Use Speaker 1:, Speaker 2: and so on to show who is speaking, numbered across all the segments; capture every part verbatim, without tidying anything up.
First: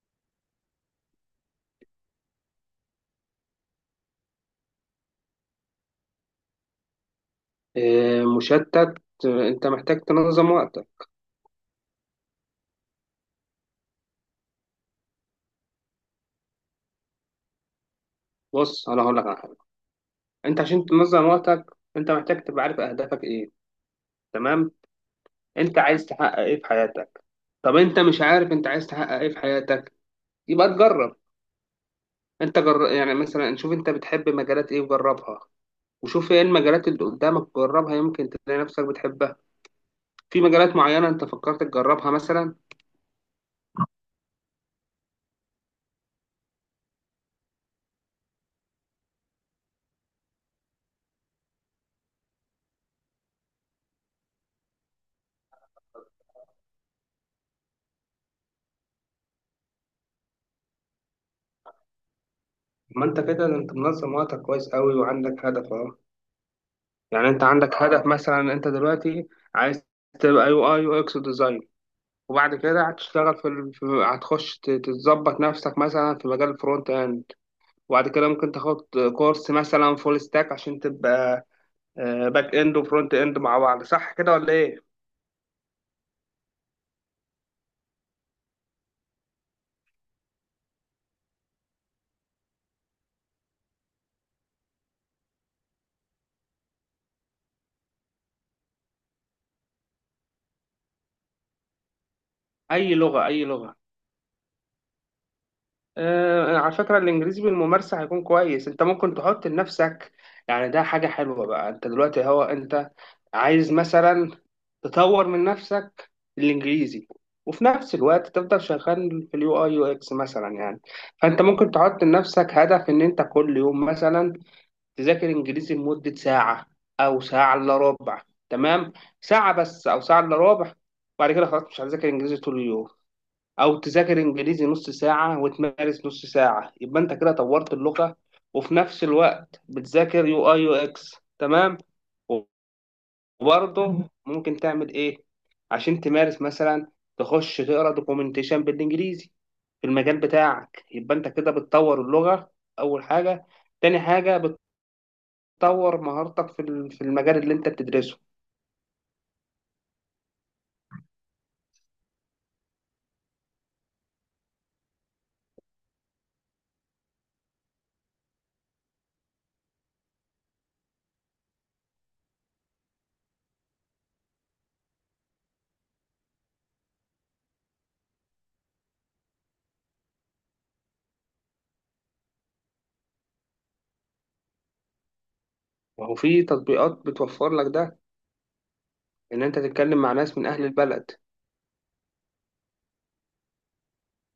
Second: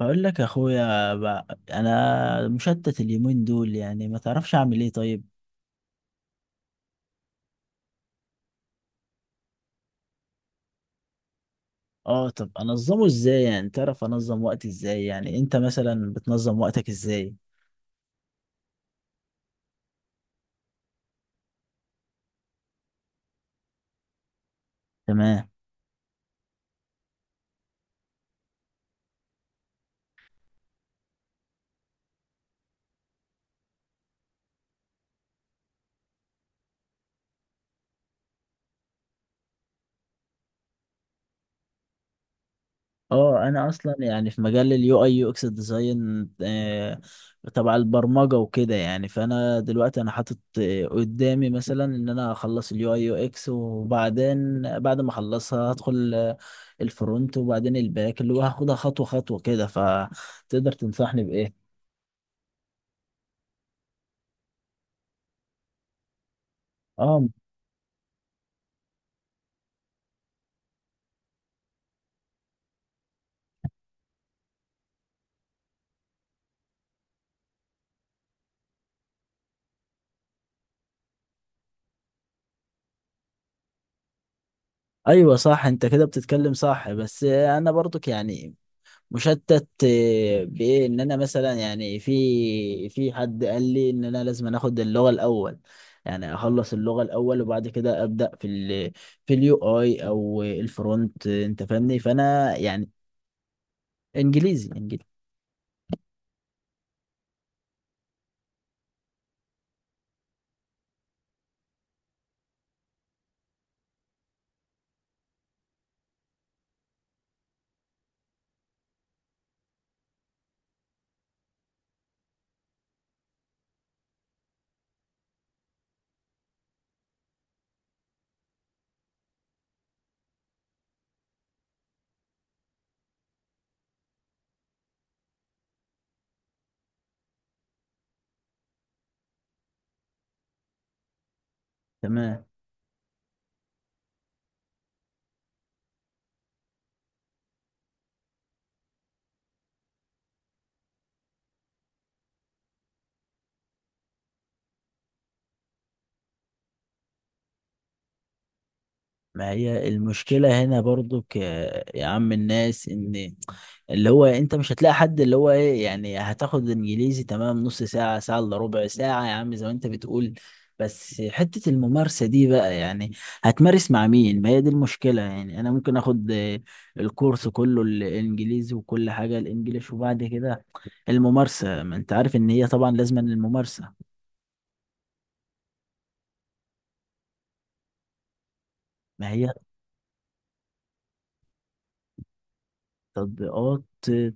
Speaker 1: بقول لك يا اخويا بقى انا مشتت اليومين دول، يعني ما تعرفش اعمل ايه. طيب
Speaker 2: آه، مشتت. آه، انت محتاج تنظم وقتك.
Speaker 1: اه، طب انظمه ازاي؟ يعني تعرف انظم وقتي ازاي؟ يعني انت مثلا بتنظم وقتك ازاي؟
Speaker 2: بص، انا هقول لك على حاجه. انت عشان تنظم وقتك انت محتاج تبقى عارف اهدافك ايه. تمام.
Speaker 1: تمام.
Speaker 2: انت عايز تحقق ايه في حياتك؟ طب انت مش عارف انت عايز تحقق ايه في حياتك، يبقى تجرب. انت جر... يعني مثلا شوف انت بتحب مجالات ايه وجربها، وشوف ايه المجالات اللي قدامك جربها يمكن تلاقي نفسك بتحبها. في مجالات معينه انت فكرت تجربها مثلا؟
Speaker 1: اه انا اصلا يعني في مجال اليو اي يو اكس ديزاين، آه، تبع البرمجه وكده. يعني فانا دلوقتي انا حاطط آه، قدامي مثلا ان انا اخلص اليو اي يو اكس، وبعدين بعد ما اخلصها هدخل آه، الفرونت، وبعدين الباك، اللي هو هاخدها خطوه خطوه كده. فتقدر تنصحني بايه؟
Speaker 2: ما انت كده انت منظم وقتك كويس قوي وعندك هدف اهو.
Speaker 1: اه
Speaker 2: يعني انت عندك هدف مثلا، انت دلوقتي عايز تبقى يو اي يو اكس ديزاين، وبعد كده هتشتغل في, ال... في هتخش ت- تظبط نفسك مثلا في مجال الفرونت اند، وبعد كده ممكن تاخد كورس مثلا فول ستاك عشان تبقى باك اند وفرونت اند مع بعض. صح كده ولا ايه؟
Speaker 1: ايوه صح، انت كده بتتكلم صح، بس انا برضك يعني مشتت آه، بايه، ان انا مثلا يعني في في حد قال لي ان انا لازم اخد اللغه الاول، يعني اخلص اللغه الاول وبعد كده ابدا في ال في اليو اي او الفرونت، آه، انت فاهمني. فانا يعني
Speaker 2: اي لغة اي لغة؟
Speaker 1: انجليزي انجليزي.
Speaker 2: آه، على فكرة الإنجليزي بالممارسة هيكون كويس. أنت ممكن تحط لنفسك، يعني ده حاجة حلوة بقى. أنت دلوقتي هو أنت عايز مثلا تطور من نفسك الإنجليزي، وفي نفس الوقت تفضل شغال في اليو أي يو إكس مثلا، يعني فأنت ممكن تحط لنفسك هدف إن أنت كل يوم مثلا تذاكر إنجليزي لمدة ساعة أو ساعة إلا ربع. تمام. ساعة بس أو ساعة إلا ربع، وبعد كده خلاص مش هتذاكر إنجليزي طول اليوم. او تذاكر انجليزي نص ساعه وتمارس نص ساعه، يبقى انت كده طورت اللغه وفي نفس الوقت بتذاكر يو اي يو اكس. تمام.
Speaker 1: تمام.
Speaker 2: وبرضه ممكن تعمل ايه عشان تمارس؟ مثلا تخش تقرا دوكيومنتيشن بالانجليزي في المجال بتاعك، يبقى انت كده بتطور اللغه اول حاجه، تاني حاجه بتطور مهارتك في ال- في المجال اللي انت بتدرسه.
Speaker 1: ما هي المشكلة هنا برضو ك... يا عم الناس، ان اللي هو انت مش هتلاقي حد، اللي هو ايه يعني، هتاخد انجليزي تمام نص ساعة، ساعة الا ربع ساعة يا عم زي ما انت بتقول، بس حتة الممارسة دي بقى يعني هتمارس مع مين؟ ما هي دي المشكلة. يعني انا ممكن اخد آه، الكورس كله الانجليزي وكل حاجة الانجليش، وبعد كده الممارسة، ما انت عارف ان هي طبعا لازم الممارسة.
Speaker 2: وهو في تطبيقات بتوفر لك ده،
Speaker 1: ما
Speaker 2: ان
Speaker 1: هي
Speaker 2: انت تتكلم مع ناس من اهل البلد.
Speaker 1: تطبيقات.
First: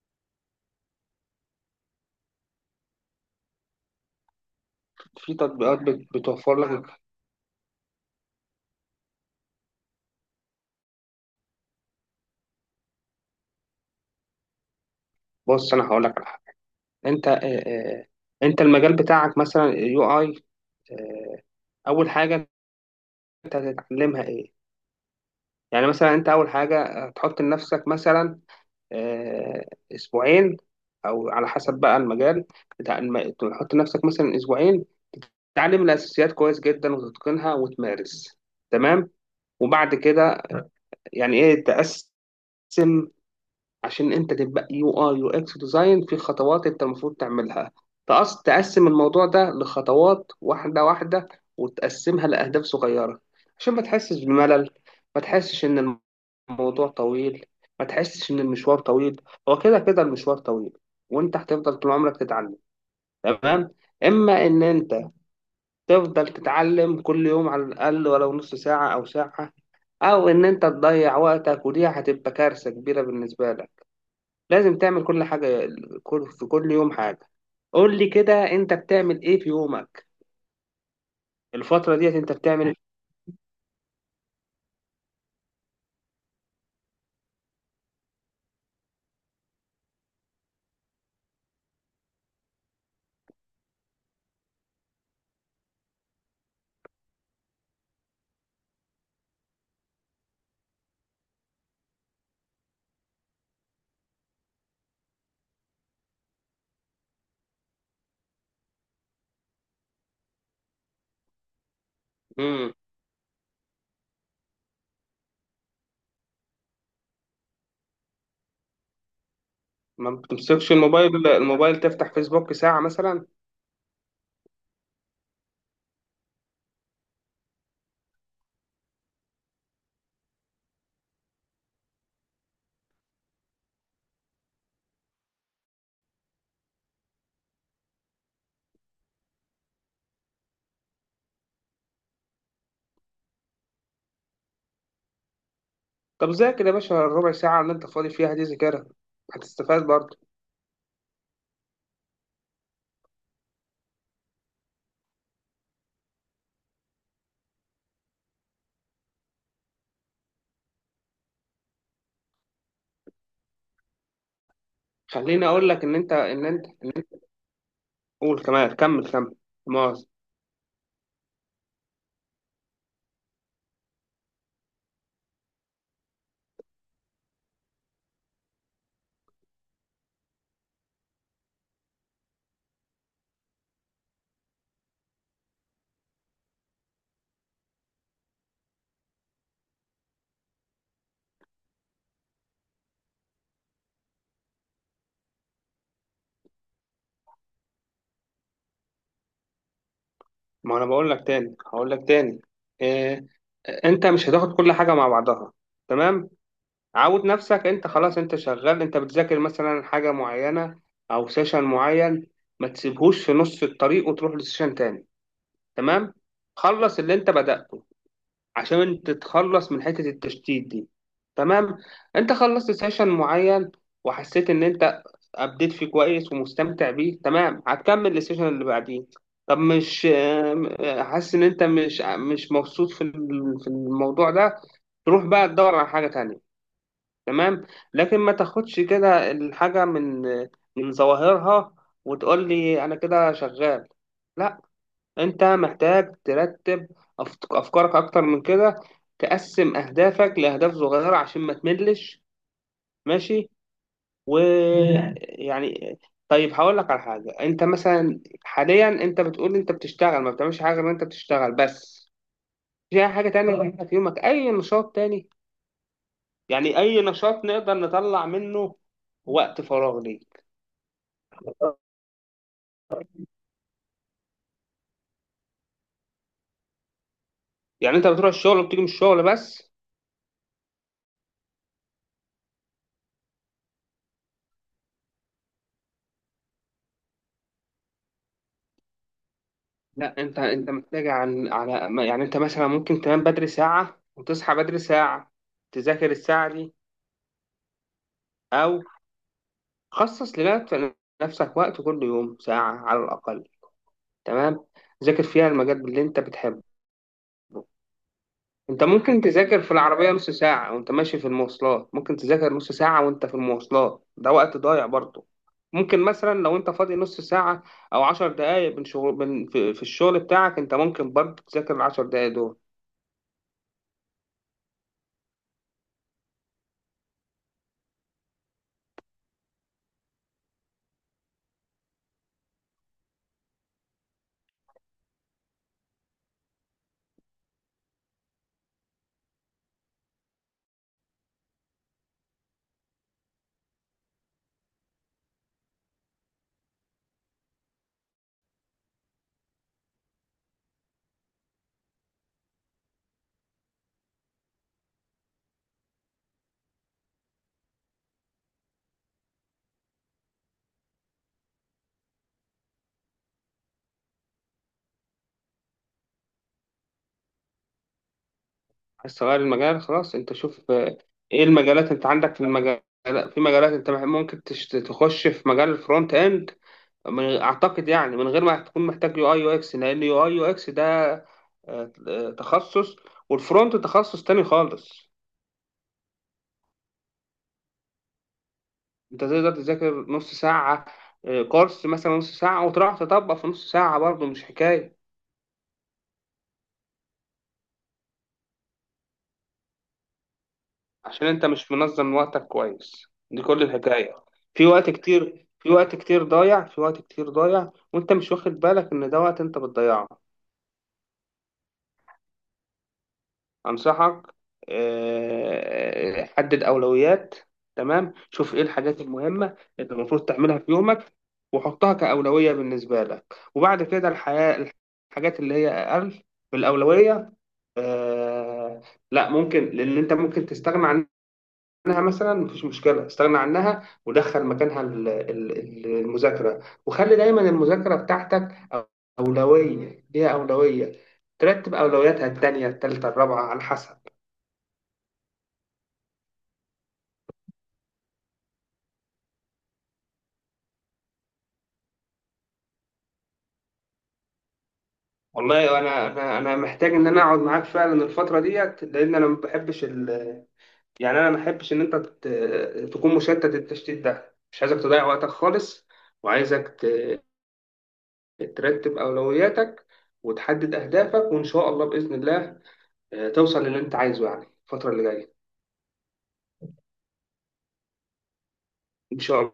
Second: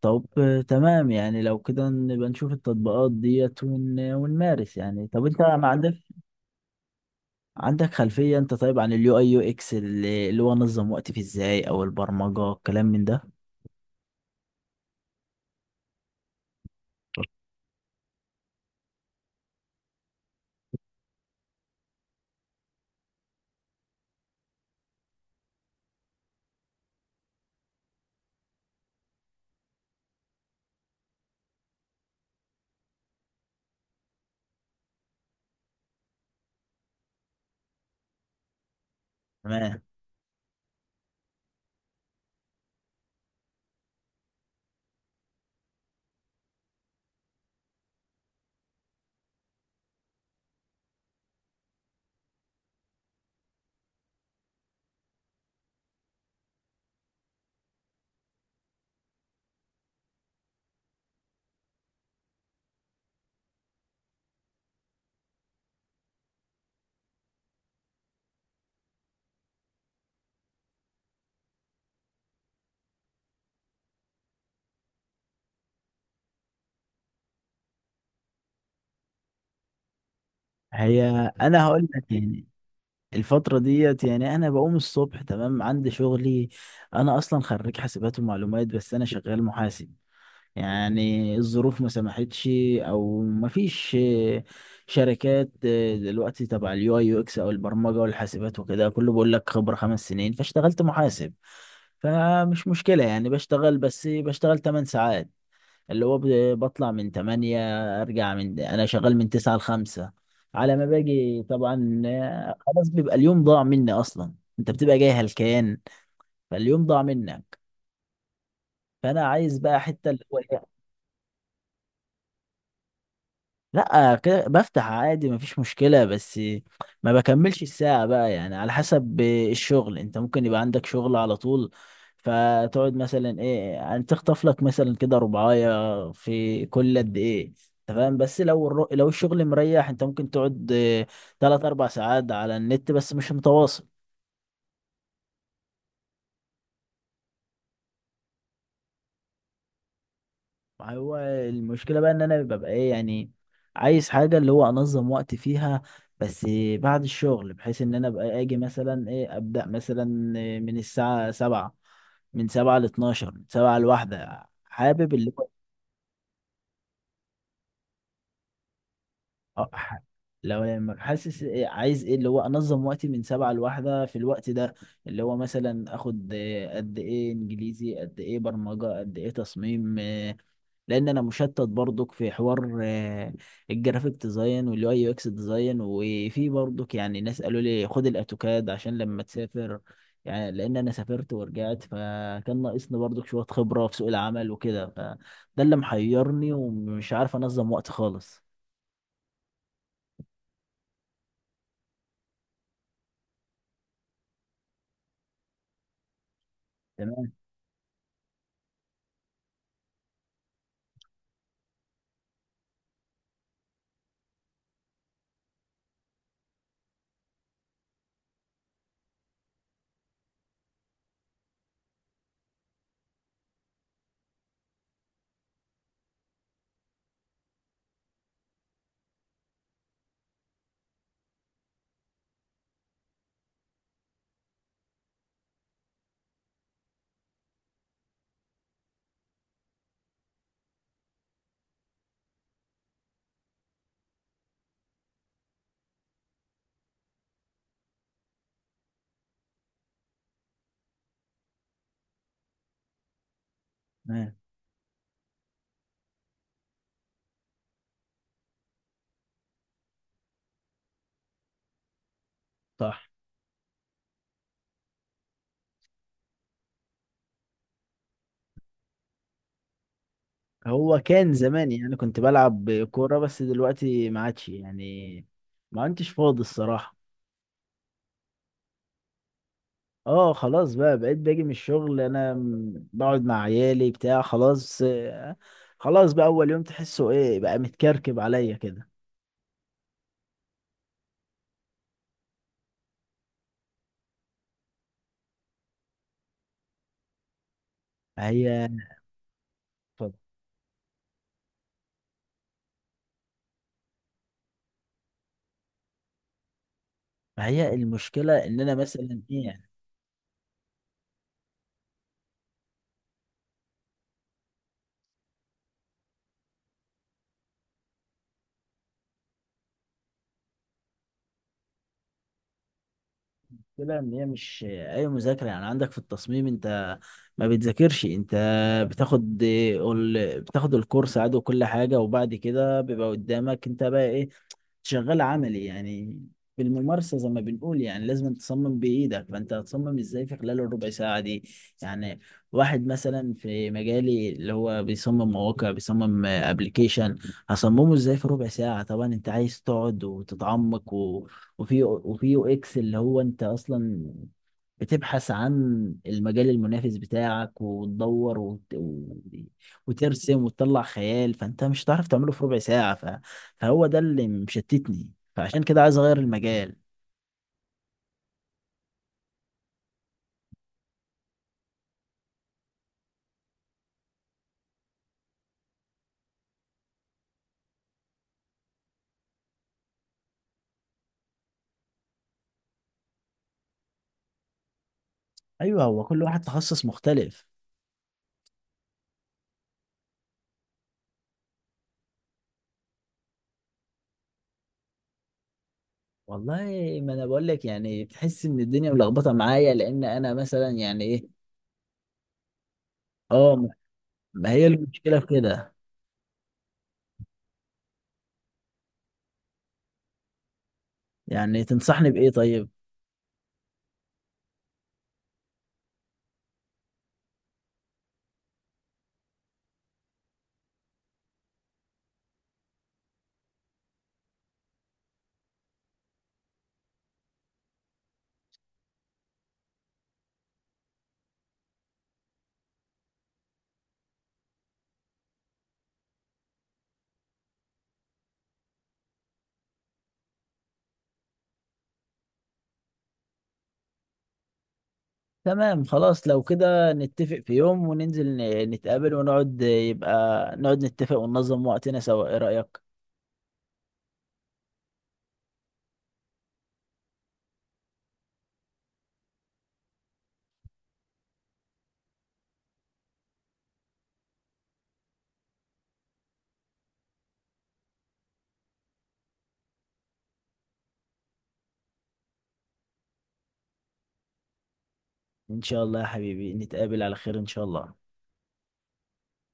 Speaker 1: طب تمام، يعني لو كده نبقى نشوف التطبيقات ديت ون... ونمارس. يعني طب
Speaker 2: في
Speaker 1: انت ما
Speaker 2: تطبيقات
Speaker 1: عندك،
Speaker 2: بت- بتوفر لك.
Speaker 1: عندك خلفية انت طيب عن اليو اي يو اكس، اللي اللي هو انظم وقتي فيه ازاي، او البرمجة الكلام من ده؟
Speaker 2: بص انا هقول لك على حاجه. انت آه، آه، انت المجال بتاعك مثلا يو اي، اول حاجه انت هتتعلمها ايه؟ يعني مثلا انت اول حاجه آه، تحط لنفسك مثلا آه، اسبوعين، او على حسب بقى المجال بتاع الم... تحط لنفسك مثلا اسبوعين تعلم الاساسيات كويس جدا وتتقنها وتمارس. تمام.
Speaker 1: تمام.
Speaker 2: وبعد كده يعني ايه، تقسم. عشان انت تبقى يو اي يو اكس ديزاين في خطوات انت المفروض تعملها. تقص تقسم الموضوع ده لخطوات واحده واحده، وتقسمها لاهداف صغيره عشان ما تحسش بملل، ما تحسش ان الموضوع طويل، ما تحسش ان المشوار طويل. هو كده كده المشوار طويل وانت هتفضل طول عمرك تتعلم. تمام. اما ان انت تفضل تتعلم كل يوم على الاقل ولو نص ساعه او ساعه، او ان انت تضيع وقتك ودي هتبقى كارثه كبيره بالنسبه لك. لازم تعمل كل حاجة، كل- في كل يوم حاجة. قول لي كده انت بتعمل ايه في يومك؟
Speaker 1: هي انا هقول
Speaker 2: الفترة
Speaker 1: لك
Speaker 2: ديت انت
Speaker 1: يعني
Speaker 2: بتعمل؟
Speaker 1: الفترة ديت، يعني انا بقوم الصبح، تمام، عندي شغلي. انا اصلا خريج حاسبات ومعلومات، بس انا شغال محاسب، يعني الظروف ما سمحتش، او ما فيش آه، شركات آه، دلوقتي تبع اليو اي يو اكس او البرمجه والحاسبات وكده، كله بيقول لك خبره خمس سنين، فاشتغلت محاسب. فمش مشكله، يعني بشتغل، بس بشتغل 8 ساعات، اللي هو ب- بطلع من تمانية ارجع، من انا شغال من تسعة ل خمسة، على ما باجي طبعا آه،
Speaker 2: امم
Speaker 1: خلاص بيبقى اليوم ضاع مني اصلا. انت بتبقى جاي هلكان، فاليوم ضاع منك. فانا عايز بقى حته
Speaker 2: ما
Speaker 1: اللي هو إيه،
Speaker 2: بتمسكش الموبايل، الموبايل تفتح فيسبوك ساعة مثلا؟
Speaker 1: لا كده بفتح عادي مفيش مشكلة، بس ما بكملش الساعة بقى. يعني على حسب الشغل، انت ممكن يبقى عندك شغل على طول، فتقعد مثلا ايه يعني، تخطف لك مثلا كده ربعاية في كل قد ايه، انت فاهم. بس لو الر- لو الشغل مريح، انت ممكن تقعد اه، تلات اربع ساعات على النت، بس مش متواصل.
Speaker 2: طب ذاكر يا باشا الربع ساعة اللي انت فاضي فيها دي، ذاكرها هتستفاد برضه.
Speaker 1: هو المشكلة بقى ان انا ببقى ايه يعني، عايز حاجة اللي هو انظم وقت فيها، بس بعد الشغل، بحيث ان انا ابقى اجي مثلا ايه، ابدأ مثلا من الساعة سبعة، من سبعة لاتناشر، من سبعة لواحدة، حابب اللي
Speaker 2: خليني
Speaker 1: هو
Speaker 2: اقول لك ان انت ان انت قول كمان، كمل كمل.
Speaker 1: اه ح-
Speaker 2: مؤاخذة.
Speaker 1: لو لما حاسس إيه، عايز ايه اللي هو انظم وقتي من سبعة لواحدة في الوقت ده، اللي هو مثلا اخد إيه، قد ايه انجليزي، قد ايه برمجة، قد ايه تصميم. لان انا مشتت برضك في حوار آه، الجرافيك ديزاين واليو اي يو اكس ديزاين، وفي برضك يعني ناس قالوا لي خد الاوتوكاد عشان لما تسافر، يعني لان انا سافرت ورجعت، فكان ناقصني برضك شوية خبرة في سوق العمل وكده. فده اللي محيرني، ومش عارف انظم وقت خالص.
Speaker 2: ما انا بقول لك تاني هقول لك تاني، إيه، انت مش هتاخد كل حاجة مع بعضها. تمام. عود
Speaker 1: تمام.
Speaker 2: نفسك انت، خلاص انت شغال، انت بتذاكر مثلا حاجة معينة او سيشن معين، ما تسيبهوش في نص الطريق وتروح لسيشن تاني. تمام. خلص اللي انت بدأته عشان انت تتخلص من حتة التشتيت دي. تمام. انت خلصت سيشن معين وحسيت ان انت ابديت فيه كويس ومستمتع بيه، تمام، هتكمل السيشن اللي بعديه. طب مش ام- حاسس ان انت مش مش مبسوط في ال- في الموضوع ده، تروح بقى تدور على حاجة تانية. تمام. لكن ما تاخدش كده الحاجة من من ظواهرها وتقول لي أنا كده شغال. لا، أنت محتاج ترتب أفك- أفكارك أكتر من كده، تقسم أهدافك لأهداف صغيرة عشان ما تملش. ماشي، مم.
Speaker 1: تمام.
Speaker 2: ويعني طيب هقول لك على حاجة. أنت مثلا حاليا أنت بتقول أنت بتشتغل، ما بتعملش حاجة غير أنت بتشتغل بس؟ في
Speaker 1: صح.
Speaker 2: أي حاجة تانية بتعملها في يومك؟ أي نشاط تاني، يعني أي نشاط نقدر نطلع منه وقت فراغ ليك؟
Speaker 1: هو كان زمان يعني كنت بلعب كورة، بس دلوقتي ما عادش يعني، ما عدتش فاضي الصراحة.
Speaker 2: يعني انت بتروح الشغل وبتيجي من الشغل بس؟
Speaker 1: اه خلاص بقى، بقيت باجي من الشغل انا م- بقعد مع عيالي بتاع، خلاص آه، خلاص بقى اول يوم تحسه ايه بقى متكركب عليا كده.
Speaker 2: لا، انت انت محتاج عن على ما- يعني انت مثلا ممكن تنام بدري ساعة وتصحى بدري ساعة، تذاكر الساعة دي.
Speaker 1: هي
Speaker 2: او
Speaker 1: اتفضل.
Speaker 2: خصص لنفسك، نفسك وقت كل يوم ساعة على الأقل. تمام. ذاكر فيها المجال اللي انت بتحبه.
Speaker 1: هي المشكله ان انا
Speaker 2: انت ممكن
Speaker 1: مثلا ايه
Speaker 2: تذاكر
Speaker 1: يعني،
Speaker 2: في العربية نص ساعة وانت ماشي في المواصلات، ممكن تذاكر نص ساعة وانت في المواصلات، ده وقت ضايع برضه. ممكن مثلا لو انت فاضي نص ساعة، او عشر دقايق من شغل من في, في الشغل بتاعك، انت ممكن برضه تذاكر العشر دقايق دول.
Speaker 1: المشكله ان هي مش اي مذاكره. يعني عندك في التصميم انت ما بتذاكرش انت، بتاخد ال- بتاخد الكورس عادي وكل حاجه، وبعد كده بيبقى قدامك انت بقى ايه، شغال عملي يعني، بالممارسة زي ما بنقول. يعني لازم تصمم بإيدك، فأنت هتصمم إزاي في خلال الربع ساعة دي؟ يعني واحد مثلا في مجالي اللي هو بيصمم مواقع، بيصمم ابلكيشن، هصممه إزاي في ربع ساعة؟ طبعا أنت عايز تقعد وتتعمق و... وفي وفي يو إكس اللي هو أنت أصلا بتبحث عن المجال المنافس بتاعك، وتدور وت... و... وترسم وتطلع خيال، فأنت مش هتعرف تعمله في ربع ساعة ف... فهو ده اللي مشتتني، فعشان كده عايز اغير المجال.
Speaker 2: عايز تغير المجال خلاص. انت شوف اه، ايه المجالات. انت عندك في المجال، في مجالات انت مح- ممكن تش- تخش في مجال الفرونت اند، من- اعتقد يعني من غير ما تكون محتاج يو اي يو اكس، لان يو اي يو اكس ده اه، اه، تخصص، والفرونت تخصص تاني خالص.
Speaker 1: ايوه، هو كل واحد تخصص مختلف.
Speaker 2: انت تقدر تذاكر نص ساعة، آه، كورس مثلا نص ساعة وتروح تطبق في نص ساعة برضه، مش حكاية.
Speaker 1: والله ما انا بقول لك، يعني تحس ان الدنيا ملخبطه معايا، لان انا مثلا يعني
Speaker 2: عشان
Speaker 1: ايه.
Speaker 2: انت مش منظم وقتك كويس، دي
Speaker 1: اه،
Speaker 2: كل
Speaker 1: ما
Speaker 2: الحكاية.
Speaker 1: ما هي
Speaker 2: في وقت
Speaker 1: المشكله في
Speaker 2: كتير في
Speaker 1: كده.
Speaker 2: وقت كتير ضايع في وقت كتير ضايع وانت مش واخد بالك ان ده وقت انت بتضيعه.
Speaker 1: يعني تنصحني بايه طيب؟
Speaker 2: أنصحك آه، حدد أولويات. تمام، شوف إيه الحاجات المهمة اللي المفروض تعملها في يومك، وحطها كأولوية بالنسبة لك. وبعد كده الحياة، الحاجات اللي هي أقل بالأولوية، آه، لا ممكن، لأن أنت ممكن تستغنى عنها. مثلا مفيش مشكلة، استغنى عنها ودخل مكانها ال- ال- ال- المذاكرة، وخلي دايما المذاكرة بتاعتك أولوية، ليها أولوية. ترتب أولوياتها التانية التالتة الرابعة على حسب.
Speaker 1: تمام خلاص، لو كده نتفق في يوم وننزل ن- نتقابل ونقعد، يبقى نقعد نتفق وننظم وقتنا سوا، ايه رايك؟
Speaker 2: والله انا انا انا محتاج ان انا اقعد معاك فعلا الفتره ديت، لان انا ما بحبش ال... يعني انا ما بحبش ان انت ت... تكون مشتت. التشتيت ده مش عايزك تضيع وقتك خالص، وعايزك ت... ترتب اولوياتك وتحدد اهدافك، وان شاء الله باذن الله آه، توصل للي انت عايزه يعني الفتره اللي جايه.
Speaker 1: ان شاء الله يا حبيبي نتقابل على خير ان شاء الله.
Speaker 2: ان شاء الله